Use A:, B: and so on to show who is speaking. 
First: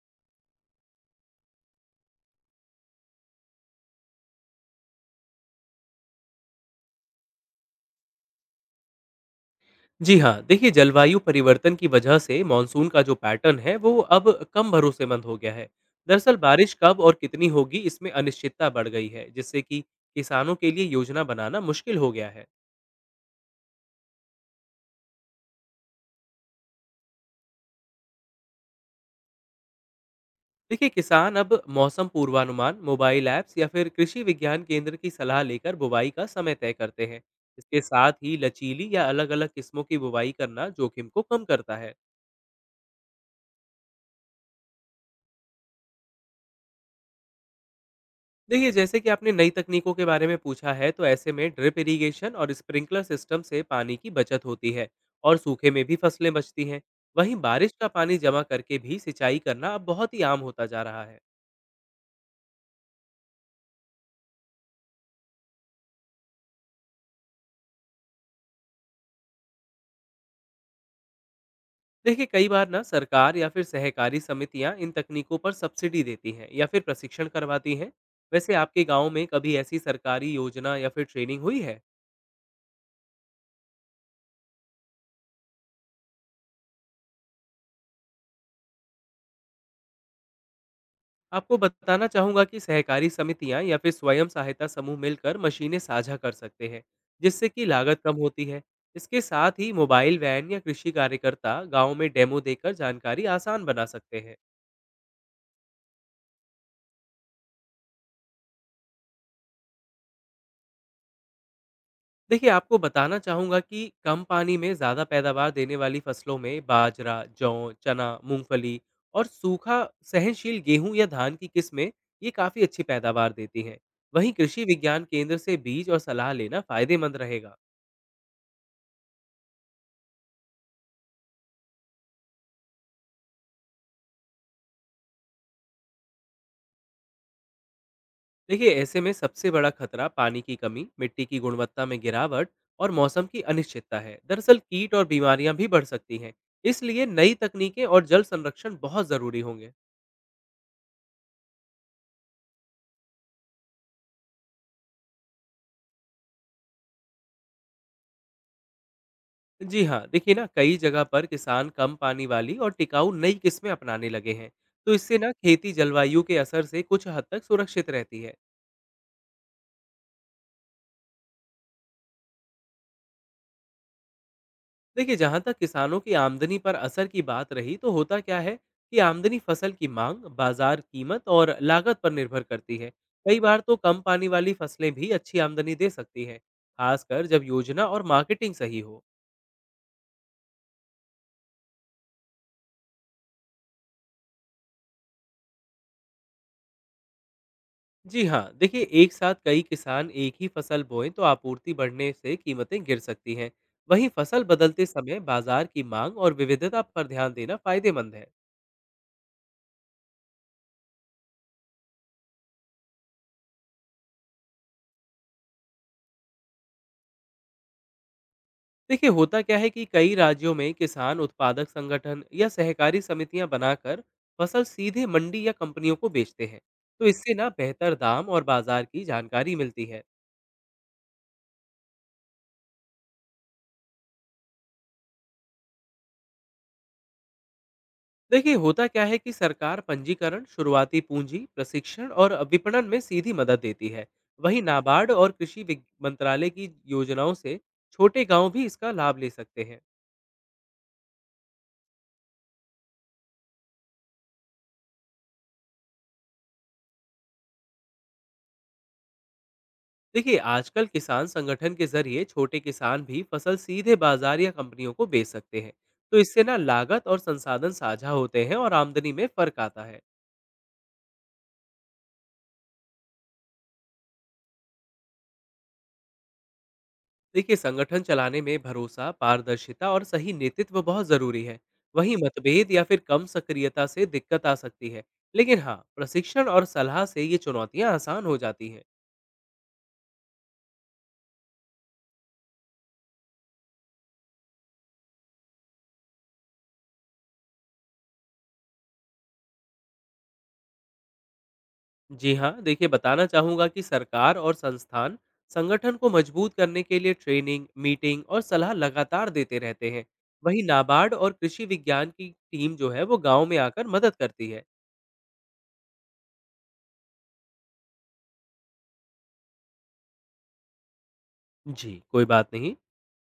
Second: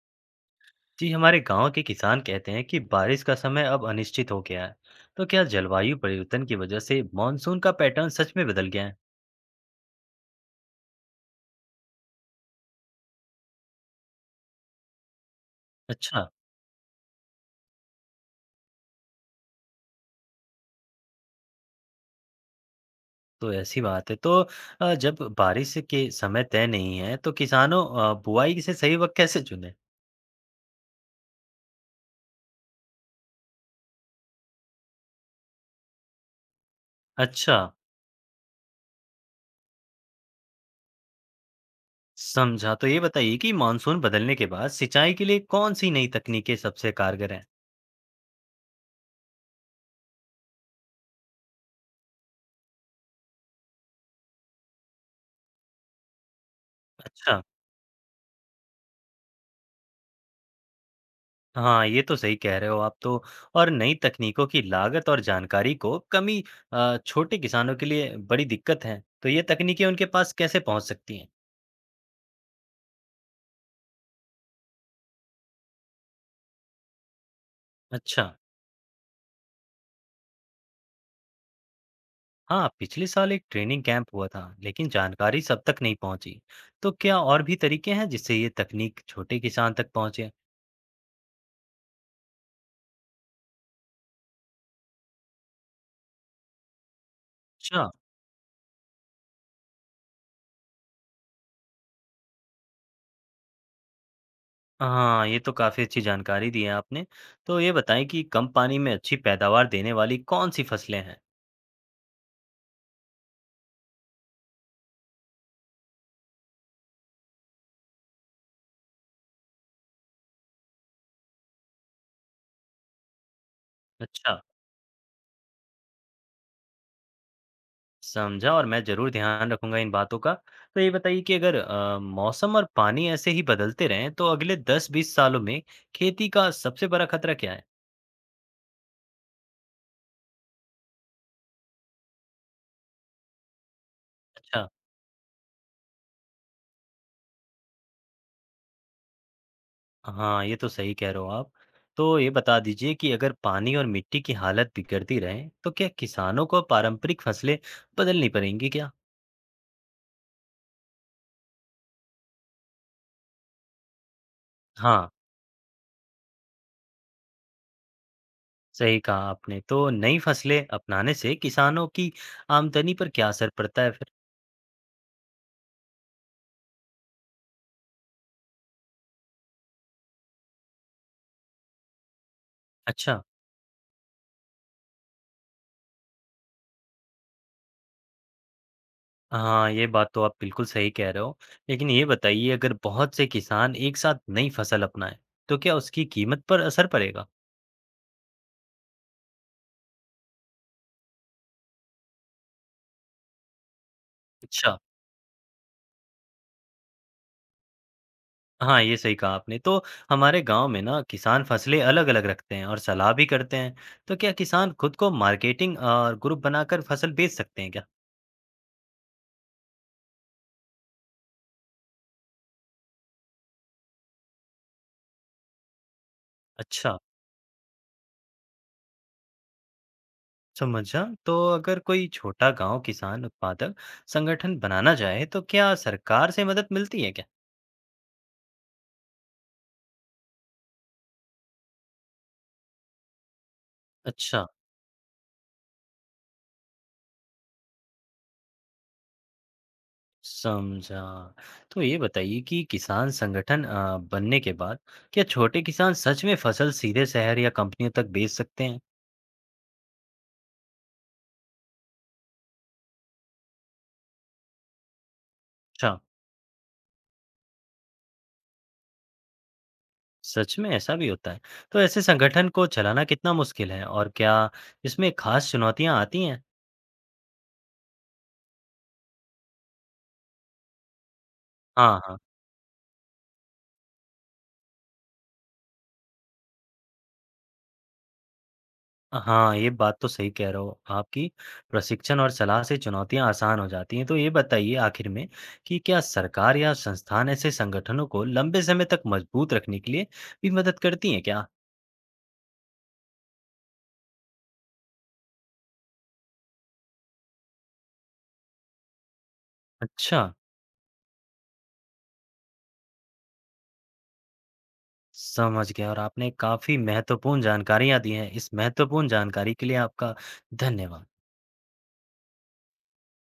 A: जी हमारे गांव के किसान कहते हैं कि बारिश का समय अब अनिश्चित हो गया है। तो क्या जलवायु परिवर्तन की वजह से मानसून का पैटर्न सच में बदल गया है?
B: जी हाँ, देखिए जलवायु परिवर्तन की वजह से मानसून का जो पैटर्न है वो अब कम भरोसेमंद हो गया है।
A: अच्छा,
B: दरअसल बारिश कब और कितनी होगी इसमें अनिश्चितता बढ़ गई है, जिससे कि किसानों के लिए योजना बनाना मुश्किल हो गया है।
A: तो ऐसी बात है तो जब बारिश के समय तय नहीं है तो किसानों बुआई से सही वक्त कैसे चुने?
B: देखिए किसान अब मौसम पूर्वानुमान, मोबाइल ऐप्स या फिर कृषि विज्ञान केंद्र की सलाह लेकर बुवाई का समय तय करते हैं।
A: अच्छा,
B: इसके साथ ही लचीली या अलग-अलग किस्मों की बुवाई करना जोखिम को कम करता है।
A: समझा। तो ये बताइए कि मानसून बदलने के बाद सिंचाई के लिए कौन सी नई तकनीकें सबसे कारगर हैं?
B: देखिए जैसे कि आपने नई तकनीकों के बारे में पूछा है तो ऐसे में ड्रिप इरिगेशन और स्प्रिंकलर सिस्टम से पानी की बचत होती है और सूखे में भी फसलें बचती हैं। वहीं
A: अच्छा,
B: बारिश का पानी जमा करके भी सिंचाई करना अब बहुत ही आम होता जा रहा है।
A: हाँ, ये तो सही कह रहे हो आप। तो और नई तकनीकों की लागत और जानकारी को कमी छोटे किसानों के लिए बड़ी दिक्कत है। तो ये तकनीकें उनके पास कैसे पहुंच सकती हैं?
B: देखिए कई बार ना सरकार या फिर सहकारी समितियां इन तकनीकों पर सब्सिडी देती हैं या फिर प्रशिक्षण करवाती हैं।
A: अच्छा,
B: वैसे आपके गांव में कभी ऐसी सरकारी योजना या फिर ट्रेनिंग हुई है?
A: हाँ, पिछले साल एक ट्रेनिंग कैंप हुआ था, लेकिन जानकारी सब तक नहीं पहुंची। तो क्या और भी तरीके हैं जिससे ये तकनीक छोटे किसान तक पहुंचे?
B: आपको बताना चाहूंगा कि सहकारी समितियां या फिर स्वयं सहायता समूह मिलकर मशीनें साझा कर सकते हैं, जिससे कि
A: अच्छा,
B: लागत कम होती है। इसके साथ ही मोबाइल वैन या कृषि कार्यकर्ता गांव में डेमो देकर जानकारी आसान बना सकते हैं।
A: हाँ, ये तो काफी अच्छी जानकारी दी है आपने। तो ये बताएं कि कम पानी में अच्छी पैदावार देने वाली कौन सी फसलें हैं?
B: देखिए आपको बताना चाहूंगा कि कम पानी में ज़्यादा पैदावार देने वाली फसलों में बाजरा, जौ, चना, मूंगफली और सूखा सहनशील गेहूं या धान की किस्में ये काफ़ी अच्छी पैदावार देती हैं। वहीं
A: अच्छा,
B: कृषि विज्ञान केंद्र से बीज और सलाह लेना फायदेमंद रहेगा।
A: समझा। और मैं ज़रूर ध्यान रखूँगा इन बातों का। तो ये बताइए कि अगर मौसम और पानी ऐसे ही बदलते रहें तो अगले 10-20 सालों में खेती का सबसे बड़ा खतरा क्या है?
B: देखिए ऐसे में सबसे बड़ा खतरा पानी की कमी, मिट्टी की गुणवत्ता में गिरावट और मौसम की अनिश्चितता है। दरअसल
A: अच्छा,
B: कीट और बीमारियां भी बढ़ सकती हैं, इसलिए नई तकनीकें और जल संरक्षण बहुत जरूरी होंगे।
A: हाँ, ये तो सही कह रहे हो आप। तो ये बता दीजिए कि अगर पानी और मिट्टी की हालत बिगड़ती रहे तो क्या किसानों को पारंपरिक फसलें बदलनी पड़ेंगी क्या?
B: जी हाँ, देखिए ना कई जगह पर किसान कम पानी वाली और टिकाऊ नई किस्में अपनाने लगे हैं। तो
A: हाँ,
B: इससे ना खेती जलवायु के असर से कुछ हद तक सुरक्षित रहती है।
A: सही कहा आपने। तो नई फसलें अपनाने से किसानों की आमदनी पर क्या असर पड़ता है फिर?
B: देखिए जहाँ तक किसानों की आमदनी पर असर की बात रही, तो होता क्या है कि आमदनी फसल की मांग, बाजार कीमत और लागत पर निर्भर करती है।
A: अच्छा।
B: कई बार तो कम पानी वाली फसलें भी अच्छी आमदनी दे सकती हैं, खासकर जब योजना और मार्केटिंग सही हो।
A: हाँ, ये बात तो आप बिल्कुल सही कह रहे हो। लेकिन ये बताइए अगर बहुत से किसान एक साथ नई फसल अपनाएं, तो क्या उसकी कीमत पर असर पड़ेगा?
B: जी हाँ, देखिए एक साथ कई किसान एक ही फसल बोएं तो आपूर्ति बढ़ने से कीमतें गिर सकती हैं। वहीं फसल
A: अच्छा,
B: बदलते समय बाजार की मांग और विविधता पर ध्यान देना फायदेमंद है।
A: हाँ, ये सही कहा आपने। तो हमारे गांव में ना किसान फसलें अलग-अलग रखते हैं और सलाह भी करते हैं। तो क्या किसान खुद को मार्केटिंग और ग्रुप बनाकर फसल बेच सकते हैं क्या?
B: देखिए होता क्या है कि कई राज्यों में किसान उत्पादक संगठन या सहकारी समितियां बनाकर फसल सीधे मंडी या कंपनियों को बेचते हैं।
A: अच्छा,
B: तो इससे ना बेहतर दाम और बाजार की जानकारी मिलती है।
A: समझा। तो अगर कोई छोटा गांव किसान उत्पादक संगठन बनाना चाहे, तो क्या सरकार से मदद मिलती है क्या?
B: देखिए होता क्या है कि सरकार पंजीकरण, शुरुआती पूंजी, प्रशिक्षण और विपणन में सीधी मदद देती है।
A: अच्छा।
B: वहीं नाबार्ड और मंत्रालय की योजनाओं से छोटे गांव भी इसका लाभ ले सकते हैं।
A: समझा। तो ये बताइए कि किसान संगठन बनने के बाद क्या छोटे किसान सच में फसल सीधे शहर या कंपनियों तक बेच सकते हैं?
B: देखिए आजकल किसान संगठन के जरिए छोटे किसान भी फसल सीधे बाजार या कंपनियों को बेच सकते हैं।
A: अच्छा,
B: तो इससे ना लागत और संसाधन साझा होते हैं और आमदनी में फर्क आता है।
A: सच में ऐसा भी होता है। तो ऐसे संगठन को चलाना कितना मुश्किल है और क्या इसमें खास चुनौतियां आती हैं?
B: देखिए संगठन चलाने में भरोसा, पारदर्शिता और सही नेतृत्व बहुत जरूरी है।
A: हाँ,
B: वहीं
A: हाँ।
B: मतभेद या फिर कम सक्रियता से दिक्कत आ सकती है, लेकिन हाँ प्रशिक्षण और सलाह से ये चुनौतियाँ आसान हो जाती हैं।
A: हाँ, ये बात तो सही कह रहे हो आपकी। प्रशिक्षण और सलाह से चुनौतियां आसान हो जाती हैं। तो ये बताइए आखिर में कि क्या सरकार या संस्थान ऐसे संगठनों को लंबे समय तक मजबूत रखने के लिए भी मदद करती हैं क्या?
B: जी हाँ, देखिए बताना चाहूँगा कि सरकार और संस्थान संगठन को मजबूत करने के लिए ट्रेनिंग, मीटिंग और सलाह लगातार देते रहते हैं।
A: अच्छा।
B: वहीं नाबार्ड और कृषि विज्ञान की टीम जो है वो गांव में आकर मदद करती है।
A: समझ गया और आपने काफ़ी महत्वपूर्ण जानकारियाँ दी हैं। इस महत्वपूर्ण जानकारी के लिए आपका धन्यवाद।
B: जी कोई बात नहीं।